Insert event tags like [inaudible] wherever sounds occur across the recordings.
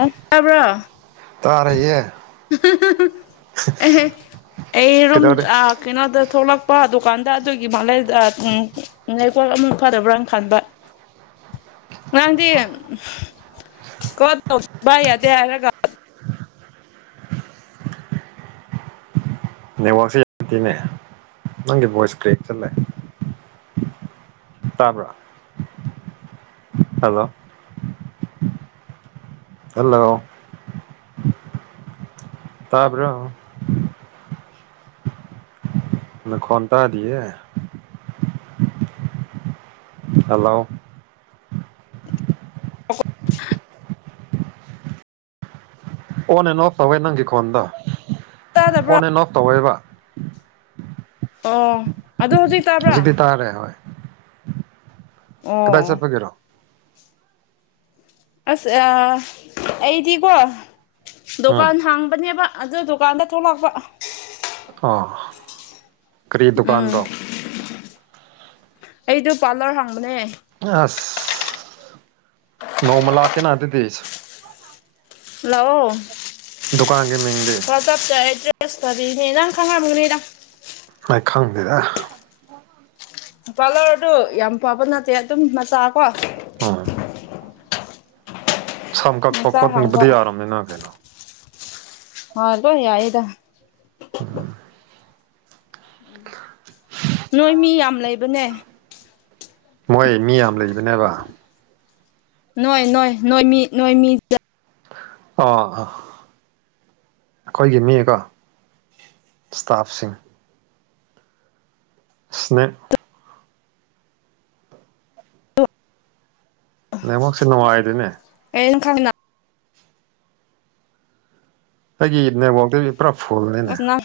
ꯑꯣ ꯇꯕ꯭ꯔꯣ ꯇꯥꯔꯌꯦ ꯑꯦ ꯑꯦꯔꯣꯝ ꯀꯩꯗꯧꯔꯦ ꯑ ꯀꯩꯅꯣꯗ ꯊꯣꯛꯂꯛꯄ ꯑꯗꯨꯀꯥꯟꯗ ꯑꯗꯨꯒꯤ ꯃꯥꯂꯩꯗ ꯎꯝ ꯅꯥꯏꯀꯣ ꯑꯃ ꯐꯗꯕ꯭ꯔꯥꯅ ꯈꯟꯕ ꯉꯗꯤ ꯀꯗꯧ ꯌꯥ ꯇ ꯍꯥꯏꯔꯒ ꯅꯦꯠꯋꯥꯛꯁꯦ ꯌꯥꯝꯇꯦꯅꯦ ꯅꯪꯒꯤ ꯚꯣꯏꯁ ꯀ꯭ꯔꯦꯛ ꯆꯜꯂꯦ ꯇꯥꯕ꯭ꯔꯥ ꯍꯜꯂꯣ ꯍꯂꯒꯣ ꯇꯥꯕꯔ ꯅ ꯈꯣꯟ ꯇꯗꯤꯌꯦ ꯍꯜꯂꯣ ꯑꯣꯟ ꯑꯦꯟ ꯑꯣꯐ ꯇꯕ ꯅꯪꯒꯤ ꯀꯣꯟꯗ ꯇꯥꯗ꯭ꯔ ꯅꯩꯅ ꯅꯣꯛ ꯇꯧꯋꯏꯕ ꯑꯣ ꯑꯗꯨꯗ ꯍꯧꯖꯤꯛ ꯇꯥꯕ꯭ꯔꯥ ꯍꯧꯖꯤꯛꯇꯤ ꯇꯥꯔꯦ ꯍꯣꯏ ꯑꯣ ꯀꯗꯥꯏ ꯆꯠꯄꯒꯔꯣ ꯑꯁ ꯑꯩꯗꯤꯀꯣ ꯎꯝ ꯗꯨꯀꯥꯟ ꯍꯥꯡꯕꯅꯦꯕ ꯑꯗꯨ ꯗꯨꯀꯥꯟꯗ ꯊꯣꯛꯂꯛꯄ ꯑꯥ ꯎꯝ ꯑꯩꯗꯣ ꯄꯥꯔꯂꯔ ꯍꯥꯡꯕꯅꯦ ꯑꯁ ꯅꯣꯡꯃ ꯂꯥꯛꯀꯦꯅ ꯑꯗꯨꯗꯤꯁ ꯍꯜꯂꯣ ꯗꯨꯀꯥꯟꯒꯤ ꯃꯤꯡꯗꯤ ꯞꯇ ꯑꯦꯗ꯭ꯔꯦꯁꯇꯔꯤꯅꯦ ꯅꯪ ꯈꯪꯝꯒꯅꯤꯗꯪ ꯅꯥꯏꯈꯪꯗꯗ ꯄꯥꯔꯂꯔ ꯑꯗꯨ ꯌꯥꯝ ꯄꯥꯕ ꯅꯠꯇꯦ ꯑꯗꯨꯝ ꯃꯆꯥ ꯀꯣ ꯑ ꯁꯝ ꯀꯛꯄ ꯃꯆꯥ ꯍꯥꯡꯕ ꯈꯣꯠꯕꯙꯤ ꯌꯥꯔꯝꯃꯦꯅ ꯀꯩꯅꯣ ꯍ ꯂꯣ ꯌꯥꯏꯗ ꯎꯝ [unintelligible] ꯅꯣꯏ ꯃꯤ ꯌꯥꯝ ꯂꯩꯕꯅꯦ ꯃꯣꯏ ꯃꯤ ꯌꯥꯝ ꯂꯩꯕꯅꯦꯕ ꯅꯣꯏ ꯅꯣꯏ ꯅꯣꯏꯃꯤ ꯅꯣꯏꯃꯤꯠ ꯑꯥ ꯑꯩꯈꯣꯏꯒꯤ ꯃꯤꯀꯣ ꯏꯁꯇꯥꯐꯁꯤꯡ ꯁ꯭ꯅꯦ ꯅꯦꯛꯃꯛꯥꯛꯁꯦ ꯅꯨꯡꯉꯥꯏꯗꯨꯅꯦ [unintelligible] ꯑꯩꯒꯤ ꯅꯦꯠꯋꯥꯛꯇꯗꯤ ꯄꯨꯔꯥ ꯐꯨꯜꯅꯤꯅꯦ ꯑꯁ ꯅꯪ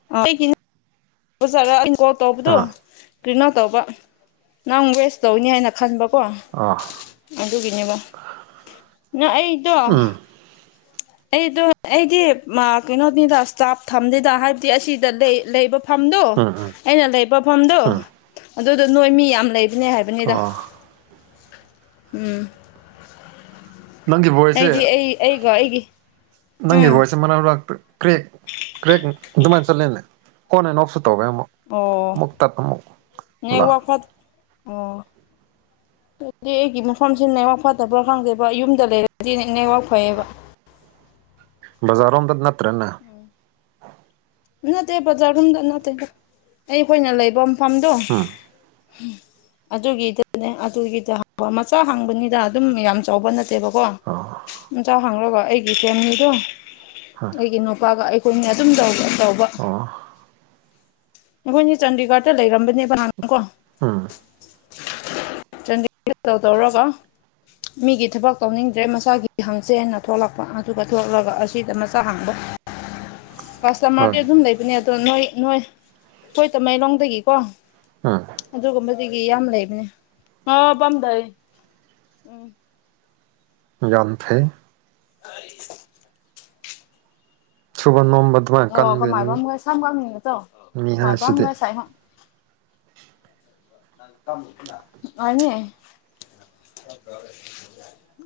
[unintelligible] ꯇꯕꯗꯨ ꯑꯥ ꯀꯔꯤꯅꯣ ꯇꯧꯕ ꯅꯪ ꯋꯦꯁ ꯇꯧꯅꯤ ꯍꯥꯏꯅ ꯈꯟꯕꯀꯣ ꯑ ꯑꯗꯨꯒꯤꯅꯦꯕ ꯅꯪ ꯑꯩꯗꯣ ꯎꯝ ꯑꯩꯗꯣ ꯑꯩꯗꯤ ꯀꯩꯅꯣꯅꯤꯗ ꯏꯁꯇꯥꯐ ꯊꯝꯅꯤꯗ ꯍꯥꯏꯕꯗꯤ ꯑꯁꯤꯗ ꯂꯩꯕ ꯐꯝꯗꯣ ꯎꯝ ꯎꯝ ꯑꯩꯅ ꯂꯩꯕ ꯐꯝꯗꯣ ꯎꯝ ꯑꯗꯨꯗꯣ ꯅꯣꯏ ꯃꯤ ꯌꯥꯝ ꯂꯩꯕꯅꯦ ꯍꯥꯏꯕ ꯕꯗ ꯑꯣ ꯎꯝ ꯅꯪꯒꯤ ꯚꯣꯏꯁꯁꯦ ꯑꯩꯗꯤ ꯑꯩ ꯑꯩꯒ ꯑꯩꯒꯤ ꯅꯪꯒꯤ ꯎꯝ ꯕꯣꯏꯁꯁꯦ ꯃꯅꯥꯎ ꯂꯥꯛꯇꯦ ꯀ꯭ꯔꯦꯛ ꯀ꯭ꯔꯦꯛ ꯑꯗꯨꯃꯥꯏꯅ ꯆꯠꯂꯦꯅꯦ ꯀꯣꯟ ꯑꯟ ꯑꯣꯐꯁꯨ ꯇꯧꯋꯦ ꯑꯃꯨꯛ ꯑꯣ ꯃꯨꯛꯇꯛꯇ ꯇꯃꯨꯛ ꯂ ꯅꯦꯠꯋꯥꯛ ꯐꯠ ꯑꯣ ꯑꯗꯨꯗꯤ ꯑꯩꯒꯤ ꯃꯐꯝꯁꯤ ꯅꯩꯋꯥꯛ ꯐꯠꯇꯕ꯭ꯔꯥ ꯈꯪꯗꯦꯕ ꯌꯨꯝꯗ ꯂꯩꯔꯗꯤꯅꯦ ꯅꯩꯋꯥꯛ ꯐꯩꯌꯦꯕ ꯕꯖꯥꯔꯣꯝꯗ ꯅꯠꯇ꯭ꯔꯅ ꯅꯠꯇꯦ ꯕꯖꯥꯔꯒꯨꯝꯗ ꯅꯠꯇꯦ ꯑꯩ ꯑꯩꯈꯣꯏꯅ ꯂꯩꯐꯝ ꯐꯐꯝꯗꯣ ꯎꯝ ꯑꯗꯨꯒꯤ ꯑꯗꯨꯒꯤꯗ ꯃꯆꯥ ꯍꯥꯡꯕꯅꯤꯗ ꯑꯗꯨꯝ ꯌꯥꯝ ꯆꯥꯎꯕ ꯅꯠꯇꯦꯕꯀꯣ ꯑꯣ ꯆꯥꯎ ꯍꯥꯡꯒ ꯑꯩꯒꯤ ꯐꯦꯃꯤꯂꯤꯗꯣ ꯍꯣꯏ ꯑꯩꯒꯤ ꯅꯨꯄꯥꯒ ꯑꯩꯈꯣꯏꯅ ꯑꯗꯨꯝ ꯇ ꯇꯧꯕ ꯑꯣ ꯑꯩꯈꯣꯏꯅꯦ ꯆꯥꯟꯗꯤꯒꯔꯗ ꯂꯩꯔꯝꯕꯅꯦꯕꯅꯥꯅꯪ ꯀꯣ ꯎꯝ ꯗꯧꯔꯣꯒ ꯃꯤꯒꯤ ꯊꯕꯛ ꯇꯧꯅꯤꯡꯗ꯭ꯔꯦ ꯃꯆꯥꯒꯤ ꯍꯪꯁꯦꯅ ꯊꯣꯛꯂꯛꯄ ꯑꯗꯨꯒ ꯊꯣꯛꯂꯛꯂꯒ ꯑꯁꯤꯗ ꯃꯆꯥ ꯍꯥꯡꯕ [inaudible] ꯍꯣꯏ ꯀꯁꯇꯃꯔꯗꯤ ꯑꯗꯨꯝ ꯂꯩꯕꯅꯦ ꯑꯗꯣ ꯅꯣꯏ ꯅꯣꯏ ꯑꯩꯣꯏ ꯇꯃꯩꯂꯣꯡꯗꯒꯤꯀꯣ ꯎꯝ ꯑꯗꯨꯒꯨꯝꯕꯗꯒꯤ ꯌꯥꯝ ꯂꯩꯕꯅꯦ ꯍ ꯄꯝꯗꯏ ꯎꯝ [unintelligible] [unintelligible] ꯁꯨꯕ ꯅꯣꯝꯕ ꯑꯗꯨꯃꯥꯏꯅ ꯑꯣ ꯀꯟꯗꯦꯅꯤ ꯀꯃꯥꯏꯕꯝꯒ ꯁꯝꯒꯝꯅꯤ ꯅꯠꯇ꯭ꯔꯣ ꯃꯤ ꯍꯥꯏꯁꯤꯗꯤ ꯀꯃꯥꯏꯕꯝꯒ ꯁꯥꯏꯍꯣ ꯑꯅꯦ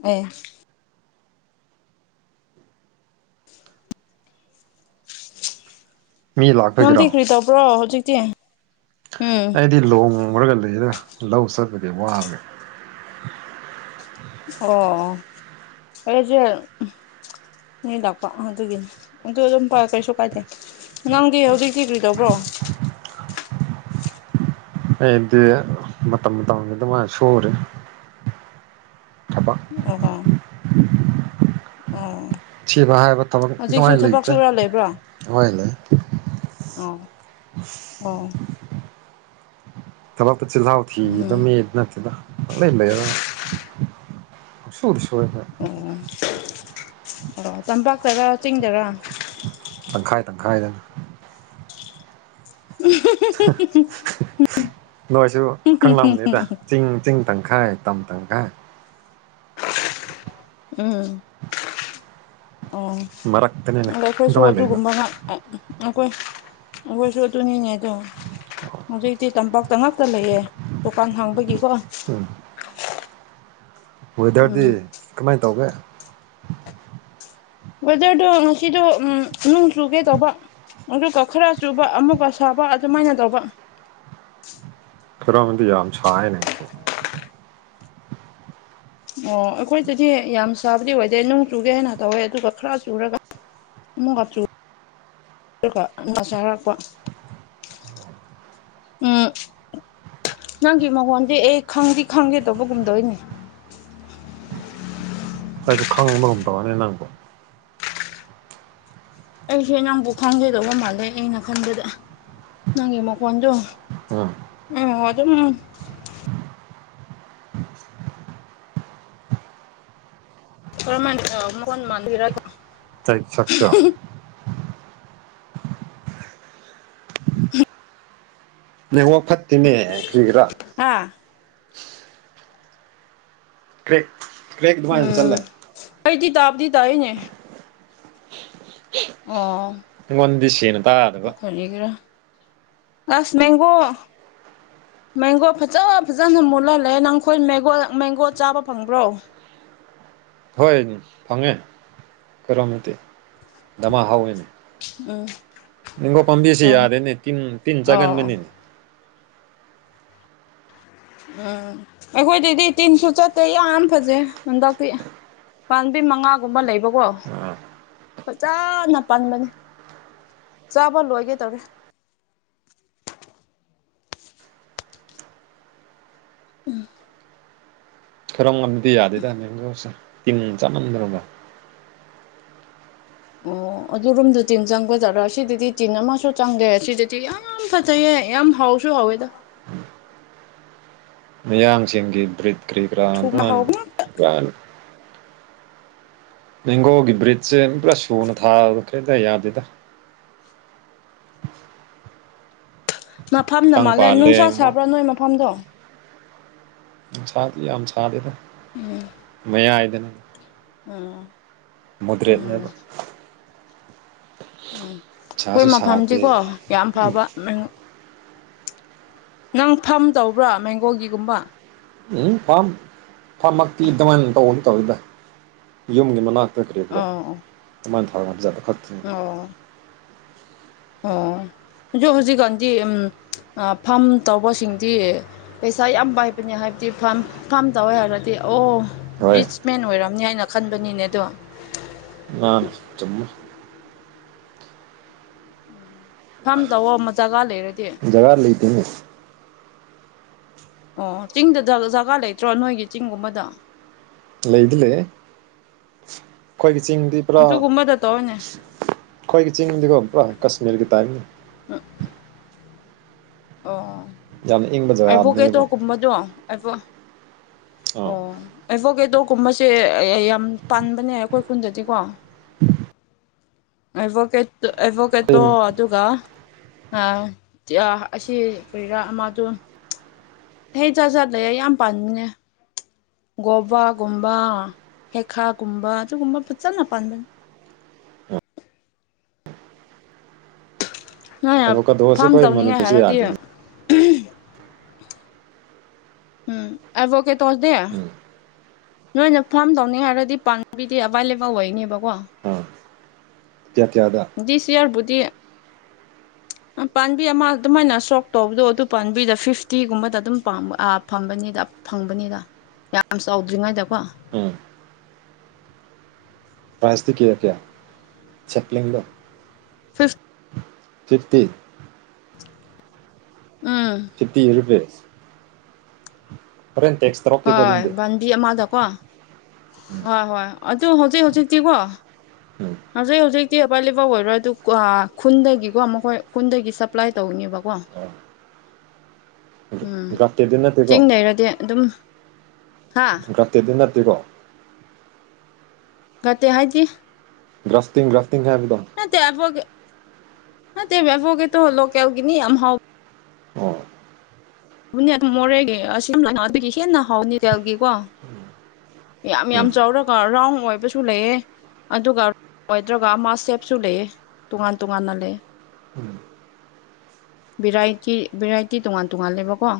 ꯑꯦ ꯃꯤ ꯅꯗ ꯂꯥꯛꯄꯒꯤꯔꯣ ꯀ꯭ꯔꯤ ꯇꯕ꯭ꯔꯣ ꯍꯧꯖꯤꯀꯇꯤ ꯑꯩꯗꯤ ꯂꯨꯍꯂꯔꯒ ꯂꯩꯔ ꯂꯧ ꯆꯠꯄꯒꯤ ꯋꯥꯕ ꯑꯣ ꯑꯩꯁꯦ ꯃꯤ ꯂꯥꯛꯄ ꯑꯗꯨꯒꯤꯅꯤ ꯑꯗꯨ ꯑꯗꯨꯝ ꯀꯩꯁꯨ ꯀꯥꯏꯗꯦ ꯅꯪꯗꯤ ꯍꯧꯖꯤꯛꯇꯤ ꯀ꯭ꯔꯤ ꯇꯧꯕ꯭ꯔꯣ ꯑꯩꯗꯤ ꯃꯇꯝ ꯃꯇꯝꯒꯤ ꯗꯨꯃꯥꯢ ꯁꯨꯔꯦ ꯊꯕꯛ ꯑꯣꯒꯣ ꯑꯣ ꯁꯤꯕ ꯍꯥꯏꯕ ꯊꯕꯛ ꯑꯗꯨꯃꯥꯢ ꯍꯧꯖꯤꯛꯁꯨ ꯊꯕꯛ ꯂꯩꯇꯦ ꯁꯨꯔ ꯂꯩꯕ꯭ꯔꯣ ꯑꯣ ꯍꯣꯢ ꯂꯩ [inaudible] ꯑꯣ ꯊꯕꯛꯛꯇ ꯆꯤꯜꯍꯥꯎ ꯊꯤꯕ ꯎꯝ ꯃꯤ ꯅꯠꯇꯦꯗ ꯄꯪꯂꯩ ꯂꯩꯔꯥ ꯄꯪꯁꯨꯗ ꯁꯨꯔꯦ ꯑꯣ ꯑꯣ ꯇꯝꯄꯥꯛꯇꯔꯥ ꯆꯤꯡꯗꯔꯥ ꯇꯪꯈꯥꯏ ꯇꯪꯈꯥꯏꯗ [unintelligible] ꯅꯣꯏꯁꯨ ꯀꯪꯂꯝꯅꯤꯗ ꯆꯤꯡ ꯆꯤꯡ ꯇꯪꯈꯥꯏ ꯇꯝ ꯇꯪꯈꯥꯏ ꯎꯝ ꯑꯣ ꯃꯔꯛꯇꯅꯤꯅꯦ ꯑꯗꯣ ꯑꯩꯈꯣꯏꯁꯨ ꯑꯗꯨꯃꯥꯏꯅ ꯂꯩꯕ ꯑꯗꯨꯒꯨꯝꯕ ꯉꯥꯛ ꯑꯩꯈꯣꯏ ꯑꯩꯈꯣꯏꯁꯨ ꯑꯗꯨꯅꯤꯅꯦ ꯑꯗꯣ ꯍꯧꯖꯤꯛꯇꯤ ꯇꯝꯄꯥꯛ ꯇ ꯉꯥꯛꯇ ꯂꯩꯌꯦ ꯗꯨꯀꯥꯟ ꯍꯥꯡꯕꯒꯤꯀꯣ ꯎꯝ ꯋꯦꯗꯔꯗꯤ ꯎꯝ ꯀꯃꯥꯏ ꯇꯧꯒꯦ ꯋꯦꯗꯔꯗꯣ ꯉꯁꯤꯗꯣ ꯅꯣꯡ ꯆꯨꯒꯦ ꯇꯧꯕ ꯑꯗꯨꯒ ꯈꯔ ꯆꯨꯕ ꯑꯃꯨꯛꯀ ꯁꯥꯕ ꯑꯗꯨꯃꯥꯏꯅ ꯇꯧꯕ ꯈꯔꯝꯗꯤ ꯌꯥꯝ ꯁꯥꯏꯅꯁꯦꯅꯦ ꯉꯁꯤ ꯑꯣ ꯑꯩꯈꯣꯏꯗꯗꯤ ꯌꯥꯝ ꯁꯥꯕꯗꯤ ꯑꯣꯏꯗꯦ ꯅꯣꯡ ꯆꯨꯒꯦ ꯍꯥꯏꯅ ꯇꯧꯋꯦ ꯑꯗꯨꯒ ꯈꯔ ꯆꯨꯔꯒ ꯑꯃꯨꯛ ꯆꯨꯔꯒ ꯉꯁ ꯍꯥꯏꯔꯛꯄ ꯎꯝ ꯅꯪꯒꯤ ꯃꯉꯣꯟꯗꯤ ꯑꯦ ꯈꯪꯗꯤ ꯈꯪꯒꯦ ꯇꯧꯕꯒꯨꯝ ꯇꯧꯋꯤꯅꯦ ꯑꯩꯖꯨ ꯈꯪꯕꯒꯨꯝ ꯇꯧꯋꯦꯅꯦ ꯅꯪꯕꯣ ꯑꯩꯁꯦ ꯅꯪꯕꯨ ꯈꯪꯒꯗꯧꯕ ꯃꯥꯜꯂꯦ ꯑꯩꯅ ꯈꯟꯕꯗ ꯅꯪꯒꯤ ꯃꯈꯣꯟꯗꯣ ꯎꯝ ꯑꯗꯨꯝ [inaudible] ꯀꯔꯃꯥꯢ ꯑ ꯃꯈꯣꯟ [unintelligible] [unintelligible] [inaudible] ꯅꯦꯠꯋꯥꯛ ꯐꯠꯇꯦꯅꯦ ꯀ꯭ꯔꯤꯒꯔꯥ ꯍꯥꯥ ꯀ꯭ꯔꯦꯛ ꯀ꯭ꯔꯦꯛ ꯗꯨꯃꯥꯏ ꯎꯝ ꯆꯜꯂꯦ ꯑꯩꯗꯤ ꯇꯥꯕꯗꯤ ꯇꯥꯌꯦꯅꯦ [inaudible] ꯑꯣ ꯑꯩꯉꯣꯟꯗꯤ ꯁꯦꯅ ꯇꯥꯗꯕ ꯀꯔꯤꯒꯤꯔꯥ ꯑꯁ ꯃꯦꯡꯒꯣ ꯃꯦꯡꯒꯣ ꯐꯖ ꯐꯖꯅ ꯃꯨꯜꯂ ꯂꯩꯖꯦ ꯅꯪꯈꯣꯏ ꯃꯒꯣ ꯃꯦꯡꯒꯣ ꯆꯥꯕ ꯐꯪꯕ꯭ꯔꯣ ꯍꯣꯏꯅꯦ ꯐꯪꯉꯦ ꯀꯔꯣꯅꯗꯤ ꯗꯃꯥ ꯍꯧꯋꯦꯅꯦ ꯎꯝ ꯅꯤꯡꯒꯣ ꯄꯥꯝꯕꯤꯁꯤ ꯑꯣ ꯌꯥꯔꯦꯅꯦ ꯇꯤꯟ ꯇꯤꯟ ꯑꯣ ꯆꯥꯒꯟꯕꯅꯤꯅꯦ ꯎꯝ ꯑꯩꯈꯣꯏꯗꯗꯤ ꯇꯤꯟꯁꯨ ꯆꯠꯇꯦ ꯌꯥꯝ ꯐꯖꯩ ꯍꯟꯗꯛꯇꯤ ꯄꯥꯝꯕꯤ ꯃꯉꯥꯒꯨꯝꯕ ꯂꯩꯕꯀꯣ ꯑꯥ ꯐꯖꯅ ꯄꯥꯟꯕꯅꯦ ꯆꯥꯕ ꯂꯣꯏꯒꯦ ꯇꯧꯔꯦ ꯎꯝ ꯈꯔꯝ ꯉꯝꯗꯤ ꯌꯥꯗꯦꯗ ꯅꯒꯧꯁꯦ ꯇꯤꯡ ꯆꯥꯃꯝꯗ꯭ꯔꯒꯣ ꯑꯣ ꯑꯗꯨ ꯔꯣꯝꯗ ꯇꯤꯟ ꯆꯪꯒꯖꯥꯠꯔꯥ ꯁꯤꯗꯗꯤ ꯇꯤꯟ ꯑꯃꯁꯨ ꯆꯪꯗꯦ ꯁꯤꯗꯗꯤ ꯌꯥꯝ ꯌꯥꯝ ꯐꯖꯩꯌꯦꯦ ꯌꯥꯝ ꯍꯥꯎꯁꯨ ꯍꯥꯎꯋꯦꯗ ꯃꯤꯌꯥꯝꯁꯤꯡꯒꯤ ꯕ꯭ꯔꯤꯠ ꯀ꯭ꯔꯤ ꯀꯔꯥ ꯊꯨꯝꯕ ꯍꯥꯎꯕ ꯉꯥꯛꯇ ꯃꯦꯡꯒꯣꯒꯤ ꯕ꯭ꯔꯤꯖꯁꯦ ꯄꯨꯔꯥ ꯁꯨꯅ ꯊꯥꯕꯗ ꯀꯩꯇ ꯌꯥꯗꯦꯗ [inaudible] ꯃꯐꯝꯅ ꯈꯤꯇꯪ ꯃꯥꯜꯂꯦ ꯄꯥꯜꯂꯦ ꯅꯨꯡꯁꯥ ꯑꯃꯨꯛ ꯁꯥꯕ꯭ꯔꯥ ꯅꯣꯏ ꯃꯐꯝꯗꯣ ꯅꯨꯡꯁꯗꯤ ꯌꯥꯝ ꯁꯥꯗꯦꯗ ꯃꯌꯥꯏꯗꯅ ꯎꯝ ꯎꯝ ꯎꯝ ꯑꯩꯈꯣꯏ ꯁꯥꯁꯨ ꯁꯥꯗꯦ ꯃꯐꯝꯁꯤꯀꯣ ꯌꯥꯝ ꯐꯕ ꯅꯪ ꯐꯝ ꯇꯧꯕ꯭ꯔꯣ ꯃꯦꯡꯒꯣꯒꯤꯒꯨꯝꯕ ꯎꯝ ꯐꯥꯝ ꯐꯥꯝꯃꯛꯇꯤ ꯑꯗꯨꯃꯥꯏꯅ ꯇꯧꯕ ꯅꯠꯇꯕꯅꯤꯗ ꯌꯨꯝꯒꯤ ꯃꯅꯥꯛ ꯀ ꯀꯔꯤ ꯀꯔꯥ ꯑꯣ ꯑꯗꯨꯃꯥꯏꯅ ꯊꯥꯔꯒ ꯖꯥꯠ ꯈꯛꯇꯅꯤ ꯑꯣ ꯑꯣ ꯍꯧꯖꯤꯛ ꯍꯧꯖꯤꯛꯀꯥꯟꯗꯤ ꯎ ꯐꯥꯝ ꯇꯧꯕꯁꯤꯡꯗꯤ ꯄꯩꯁꯥ ꯌꯥꯝ ꯄꯥꯏꯕꯅꯦ ꯍꯥꯏꯕꯇꯤ ꯐꯥꯝ ꯐꯥꯝ ꯇꯧꯋꯦ ꯍꯥꯏꯔꯗꯤ ꯑꯣ ꯍꯣꯏ ꯔꯤꯆ ꯃꯦꯟ ꯑꯣꯏꯔꯝꯅꯤ ꯍꯥꯏꯅ ꯈꯟꯕꯅꯤꯅꯦ ꯑꯗꯣ ꯑꯥ ꯆꯨꯝꯃꯦ ꯐꯥꯝ ꯇꯧꯑꯣ ꯑꯃ ꯖꯒꯥ ꯂꯩꯔꯗꯤ ꯖꯒꯥ ꯂꯩꯇꯦꯅꯦ ꯑꯣ ꯆꯤꯡꯗ ꯗ ꯖꯒꯥ ꯂꯩꯇ꯭ꯔꯣ ꯅꯣꯏꯒꯤ ꯆꯤꯡꯒꯨꯝꯕꯗ ꯂꯩꯗꯤ ꯂꯩ ꯑꯩꯈꯣꯏꯒꯤ ꯆꯤꯡꯗꯤ ꯄꯨꯔꯥ ꯑꯗꯨꯒꯨꯝꯕꯗ ꯇꯧꯋꯣꯅꯦ ꯑꯩꯈꯣꯏꯒꯤ ꯆꯤꯡꯗꯤ ꯀꯣ ꯄꯨꯔꯥ ꯀꯥꯁꯃꯤꯔꯒꯤ ꯇꯥꯏꯞꯅꯤ ꯎ [inaudible] ꯑꯣ ꯌꯥꯝꯅ ꯏꯪꯕ ꯑꯩꯕꯣꯛ ꯀꯇꯣ ꯖꯒꯥꯗꯨꯅꯦꯕ ꯀꯨꯝꯕꯗꯣ ꯑꯩꯕꯣꯛ ꯑꯥ ꯑꯣ ꯑꯦꯠꯚꯣꯀꯦꯗꯣꯀꯨꯝꯕꯁꯦ ꯌ ꯌꯥꯝ ꯄꯥꯟꯕꯅꯦ ꯑꯩꯈꯣꯏ ꯈꯨꯟꯗꯗꯤꯀꯣ ꯑꯦꯕꯣꯀꯦꯇꯣ ꯑꯦꯚꯣꯀꯦꯠꯇꯣ ꯑꯩꯈꯣꯏ ꯑꯗꯨꯒ ꯑ ꯌ ꯑꯁꯤ ꯀ꯭ꯔꯤꯔ ꯑꯃꯗꯨ ꯍꯩ ꯖꯥ ꯖꯥꯠ ꯂꯩꯌꯦ ꯌꯥꯝ ꯄꯥꯟꯕꯅꯦ ꯒꯣꯕꯥꯒꯨꯝꯕ ꯍꯦꯛꯈꯥꯒꯨꯝꯕ ꯑꯗꯨꯒꯨꯝꯕ ꯐꯖꯅ ꯄꯥꯟꯕꯅꯤ ꯅꯣꯏ ꯑ ꯑꯦꯕꯣꯀꯥꯗꯣꯁꯦ ꯐꯥꯝ ꯑꯩꯈꯣꯏ ꯇꯧꯅꯤꯡꯉꯥꯏ ꯃꯅꯤꯄꯨꯔꯁꯦ ꯍꯥꯏꯔꯗꯤ ꯌꯥꯗꯦꯅꯦ ꯎꯝ ꯑꯦꯕꯣꯀꯦꯇꯣꯜꯗꯤ ꯎꯝ ꯅꯣꯏꯅ ꯐꯥꯝ ꯇꯧꯅꯤ ꯍꯥꯏꯔꯗꯤ ꯄꯥꯝꯕꯤꯗꯤ ꯑꯦꯕꯥꯏꯂꯦꯕꯜ ꯑꯣꯏꯅꯦꯕꯀꯣ ꯑꯥ ꯀꯌꯥ ꯀꯌꯥꯗ ꯗꯤꯁ ꯌꯥꯔꯕꯨꯗꯤ [unintelligible] ꯄꯥꯝꯕꯤ ꯑꯃ ꯑꯗꯨꯃꯥꯏꯅ ꯁꯣꯛ ꯇꯧꯕꯗꯣ ꯑꯗꯨ ꯄꯥꯝꯕꯤꯗ ꯐꯤꯞꯇꯤꯒꯨꯝꯕꯗ ꯑꯗꯨꯝ ꯄꯥꯝ ꯑ ꯐꯝꯕꯅꯤꯗ ꯐꯪꯕꯅꯤꯗ ꯌꯥꯝ ꯆꯥꯎꯗ꯭ꯔꯤꯉꯩꯗꯀꯣ ꯎꯝ ꯄ꯭ꯔꯥꯏꯖꯇꯤ ꯀꯌꯥ ꯀꯌꯥ ꯆꯞꯂꯝꯕꯥ fifth fifty um fifty rupees ꯍꯣꯔꯦꯟ ꯇꯦꯛꯁ ꯇꯧꯔꯛꯀꯦꯀꯣ ꯍꯣꯏ ꯑꯗꯨꯗꯤ ꯕꯟꯗꯤ ꯑꯃꯗꯀꯣ ꯎꯝ ꯍꯣꯏ ꯍꯣꯏ ꯑꯗꯨ ꯍꯧꯖꯤꯛ ꯍꯧꯖꯤꯛꯇꯤꯀꯣ ꯎꯝ ꯍꯧꯖꯤꯛ ꯍꯧꯖꯤꯛꯇꯤ ꯑꯕꯥꯏꯂꯦꯕꯜ ꯑꯣꯏꯔꯣꯏ ꯑꯗꯨ ꯀ꯭ꯋꯥ ꯈꯨꯟꯗꯒꯤꯀꯣ ꯃꯈꯣꯏ ꯈꯨꯟꯗꯒꯤ ꯁꯄ꯭꯭ꯂꯥꯏ ꯇꯧꯅꯦꯕꯀꯣ ꯑꯣ ꯎꯝ ꯆꯤꯡ ꯂꯩꯩꯔꯗꯤ ꯑꯗꯨꯝ ꯍꯥ ꯀꯠꯇꯦꯗꯤ ꯅꯠꯇꯦꯀꯣ ꯀꯠꯇꯦ ꯍꯥꯏꯗꯤ ꯭ꯔꯁꯇꯤꯡ ꯔꯁꯇꯤꯡ ꯍꯥꯏꯕꯗꯣ ꯅꯠꯇꯦ ꯑꯦꯕꯣꯒꯦ ꯅꯠꯇꯦꯃꯤ ꯑꯦꯕꯣꯀꯦꯇꯣ ꯂꯣꯀꯦꯜꯒꯅꯤ ꯌꯥꯝ ꯍꯥꯎ ꯑꯣ ꯅꯦ ꯑꯗꯨꯝ ꯃꯣꯔꯦꯒꯤ ꯑꯁꯤꯅ ꯑꯗꯨꯒꯤ ꯍꯦꯟꯅ ꯍꯥꯎꯅꯤ ꯇꯦꯜꯒꯤ ꯀꯣ ꯌꯥꯝ ꯎꯝ ꯌꯥꯝ ꯆꯥꯎꯔꯒ ꯔꯥꯎꯟꯗ ꯑꯣꯏꯕꯁꯨ ꯂꯩꯌꯦ ꯑꯗꯨꯒ ꯂꯣꯏꯗ꯭ꯔꯒ ꯑꯃ ꯁꯦꯞꯁꯨ ꯂꯩꯌꯦ ꯇꯣꯉꯥꯟ ꯇꯣꯉꯥꯟꯅ ꯂꯩꯌꯦ ꯎꯝ ꯚꯦꯔꯥꯏꯇꯤ ꯚꯦꯔꯥꯏꯇꯤ ꯇꯣꯉꯥꯟ ꯇꯣꯉꯥꯟꯂꯦꯕꯀꯣ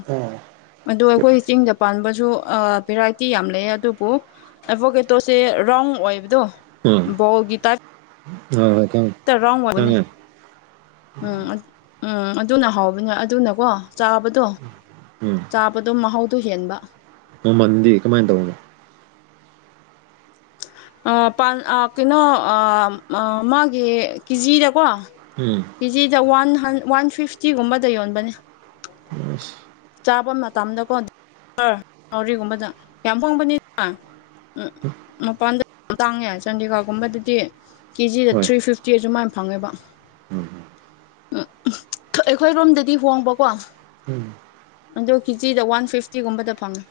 ꯑꯗꯣ ꯑꯩꯈꯣꯏ ꯆꯤꯡꯗ ꯄꯥꯟꯕꯁꯨ ꯚꯦꯔꯥꯏꯇꯤ ꯌꯥꯝ ꯂꯩꯌꯦ ꯑꯗꯨꯕꯨ ꯑꯦ ꯕꯣ ꯀꯦꯇꯣ ꯁꯦ ꯔꯣꯟ ꯑꯣꯏꯕꯗꯣ ꯕꯣꯜꯒꯤ ꯇꯥꯞ ꯍꯣꯏ ꯍꯣꯏ [unintelligible] [unintelligible] ꯔꯥꯎꯟ ꯑꯣꯏꯕꯅꯤ ꯎꯝ ꯎꯝ ꯑꯗꯨꯅ ꯍꯥꯎꯕꯅꯤ ꯑꯗꯨꯅꯀꯣ ꯆꯥꯕꯗꯣ ꯎꯝ ꯆꯥꯕꯗꯣ ꯃꯍꯥꯎꯗꯣ ꯍꯦꯟꯕ ꯅꯪꯗꯤ ꯀꯃꯥꯏꯅ ꯇꯧꯕꯅꯣ ꯄꯥꯟ ꯀꯩꯅꯣ ꯃꯥꯒꯤ ꯀꯦꯖꯤꯗꯀꯣ ꯎꯝ ꯀꯦꯖꯤꯗ ꯋꯥꯟ ꯋꯥꯟ ꯐꯤꯐꯇꯤꯒꯨꯝꯕꯗ ꯌꯣꯟꯕꯅꯦ ꯑꯁ ꯆꯥꯕ ꯃꯇꯝꯗꯀꯣ ꯁꯥꯔ ꯅꯧꯔꯤꯒꯨꯝꯕꯗ ꯌꯥꯝ ꯍꯣꯡꯕꯅꯦꯕꯥ ꯎꯝ ꯃꯄꯥꯟꯗ ꯇꯥꯡꯉꯦ ꯆꯥꯟꯗꯤꯒꯔꯒꯨꯝꯕꯗꯗꯤ ꯀꯦꯖꯤꯗ ꯍꯣꯏ ꯊ꯭ꯔꯤ ꯐꯤꯐꯇꯤ ꯁꯨꯃꯥꯏꯅ ꯐꯪꯉꯦꯕ ꯎꯝ ꯎꯝ ꯑꯩꯈꯣꯏ ꯔꯣꯝꯗꯗꯤ ꯍꯣꯡꯕꯀꯣ ꯎꯝ ꯑꯗꯣ ꯀꯦꯖꯤꯗ ꯋꯥꯟ ꯐꯤꯐꯇꯤꯒꯨꯝꯕꯗ ꯐꯪꯉꯤ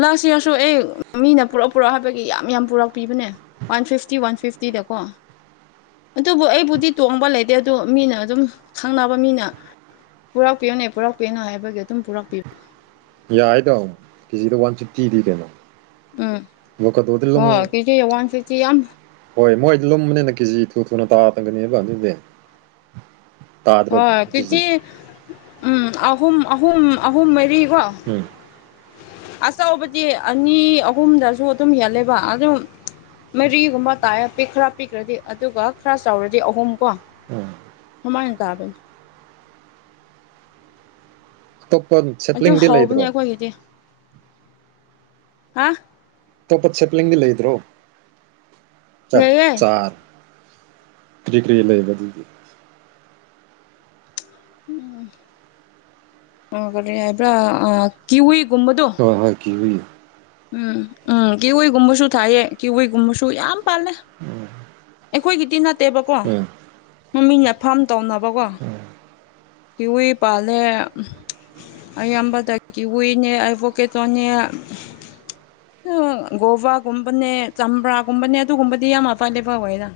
ꯂꯥꯁ ꯏꯌꯔꯁꯨ ꯑꯦ ꯃꯤꯅ ꯄꯨꯔꯛꯑꯣ ꯄꯨꯔꯛꯑꯣ ꯍꯥꯏꯕꯒꯤ ꯌꯥꯝ ꯌꯥꯝ ꯄꯨꯔꯛꯄꯤꯕꯅꯦ ꯋꯥꯟ ꯐꯤꯐꯇꯤ ꯋꯥꯟ ꯐꯤꯐꯇꯤꯗꯀꯣ ꯑꯗꯨꯕꯨ ꯑꯩꯕꯨꯗꯤ ꯇꯣꯡꯕ ꯂꯩꯇꯦ ꯑꯗꯨ ꯃꯤꯅ ꯑꯗꯨꯝ ꯈꯪꯅꯕ ꯃꯤꯅ ꯄꯨꯔꯛꯄꯤꯌꯨꯅꯦ ꯄꯨꯔꯛꯄꯤꯌꯨꯅꯣ ꯍꯥꯏꯕꯒꯤ ꯑꯗꯨꯝ ꯄꯨꯔꯛꯄꯤꯕꯥ ꯌꯥꯏꯗ ꯀꯦꯖꯤꯗ ꯋꯥꯟ ꯐꯤꯐꯇꯤꯗꯤ ꯀꯩꯅꯣ ꯎꯝ ꯑꯦꯕꯣꯀꯥꯗꯣꯗꯤ ꯂꯨꯝ ꯍꯣꯏ ꯀꯦꯖꯤꯗ ꯋꯥꯟ ꯐꯤꯐꯇꯤ ꯌꯥꯝ ꯍꯣꯏ ꯃꯣꯏꯗꯤ ꯂꯨꯝꯕꯅꯤꯅ ꯀꯦꯖꯤ ꯊꯨ ꯊꯨꯅ ꯇꯥꯕꯅꯦꯕ ꯑꯗꯨꯒꯤ ꯍꯣꯏ ꯀꯦꯖꯤ ꯎꯝ ꯑꯍꯨꯝ ꯑꯍꯨꯝ ꯑꯍꯨꯝ ꯃꯔꯤ ꯀꯣ ꯎꯝ ꯑꯆꯧꯕꯗꯤ ꯑꯅꯤ ꯑꯍꯨꯝꯗꯁꯨ ꯑꯗꯨꯝ ꯍꯦꯜꯂꯦꯕ ꯑꯗꯨꯝ ꯃꯔꯤꯒꯨꯝꯕ ꯇꯥꯏꯌꯦ ꯄꯤꯛꯈꯔ ꯄꯤꯛꯈ꯭ꯔꯗꯤ ꯑꯗꯨꯒ ꯈꯔ ꯆꯥꯎꯔꯗꯤ ꯑꯍꯨꯝ ꯀꯣ ꯎꯝ ꯀꯃꯥꯏ ꯇꯥꯕꯅꯦ ꯇꯞ [unintelligible] ꯑꯗꯨ ꯍꯧꯕꯅꯦ ꯑꯩꯈꯣꯏꯒꯤꯗꯤ ꯍꯥ ꯑꯇꯣꯞꯄꯥ ꯁꯦꯄꯂꯤꯡꯗꯤ ꯂꯩꯗ꯭ꯔꯣ ꯆꯥꯛ ꯂꯩꯌꯦ [unintelligible] ꯀ꯭ꯔꯤ ꯀꯔꯤ ꯂꯩꯕ ꯑꯗꯨꯗꯤ ꯎꯝ ꯀꯔꯤ ꯍꯥꯏꯕ꯭ꯔꯥ ꯑ ꯀꯤꯋꯤ ꯒꯨꯝꯕꯥꯗꯣ ꯍ ꯍꯣꯏ ꯀꯤꯋꯤ ꯎꯝ ꯎꯝ ꯀꯤꯋꯏꯒꯨꯝꯕꯁꯨ ꯊꯥꯏꯑ ꯀꯦꯋꯏꯒꯨꯝꯕꯁꯨ ꯌꯥꯝ ꯄꯥꯜꯂꯦ ꯎꯝ ꯑꯩꯈꯣꯏꯒꯤꯗꯤ ꯅꯠꯇꯦꯕꯀꯣ ꯎꯝ ꯃꯃꯤꯡꯅ ꯐꯥꯝ ꯇꯧꯅꯕꯀꯣ ꯀꯤꯋꯤ ꯄꯥꯂꯦ ꯑꯌꯥꯝꯕꯗ ꯀꯤꯋꯤꯅꯦ ꯑꯩꯚꯣꯀꯦꯇꯣꯅꯦ ꯒꯣꯕꯒꯨꯝꯕꯅꯦ ꯆꯝꯄ꯭ꯔꯥꯒꯨꯝꯕꯅꯦ ꯑꯗꯨꯒꯨꯝꯕꯗꯤ ꯌꯥꯝ ꯃꯄꯥꯂꯦ ꯐꯕꯣꯏꯗ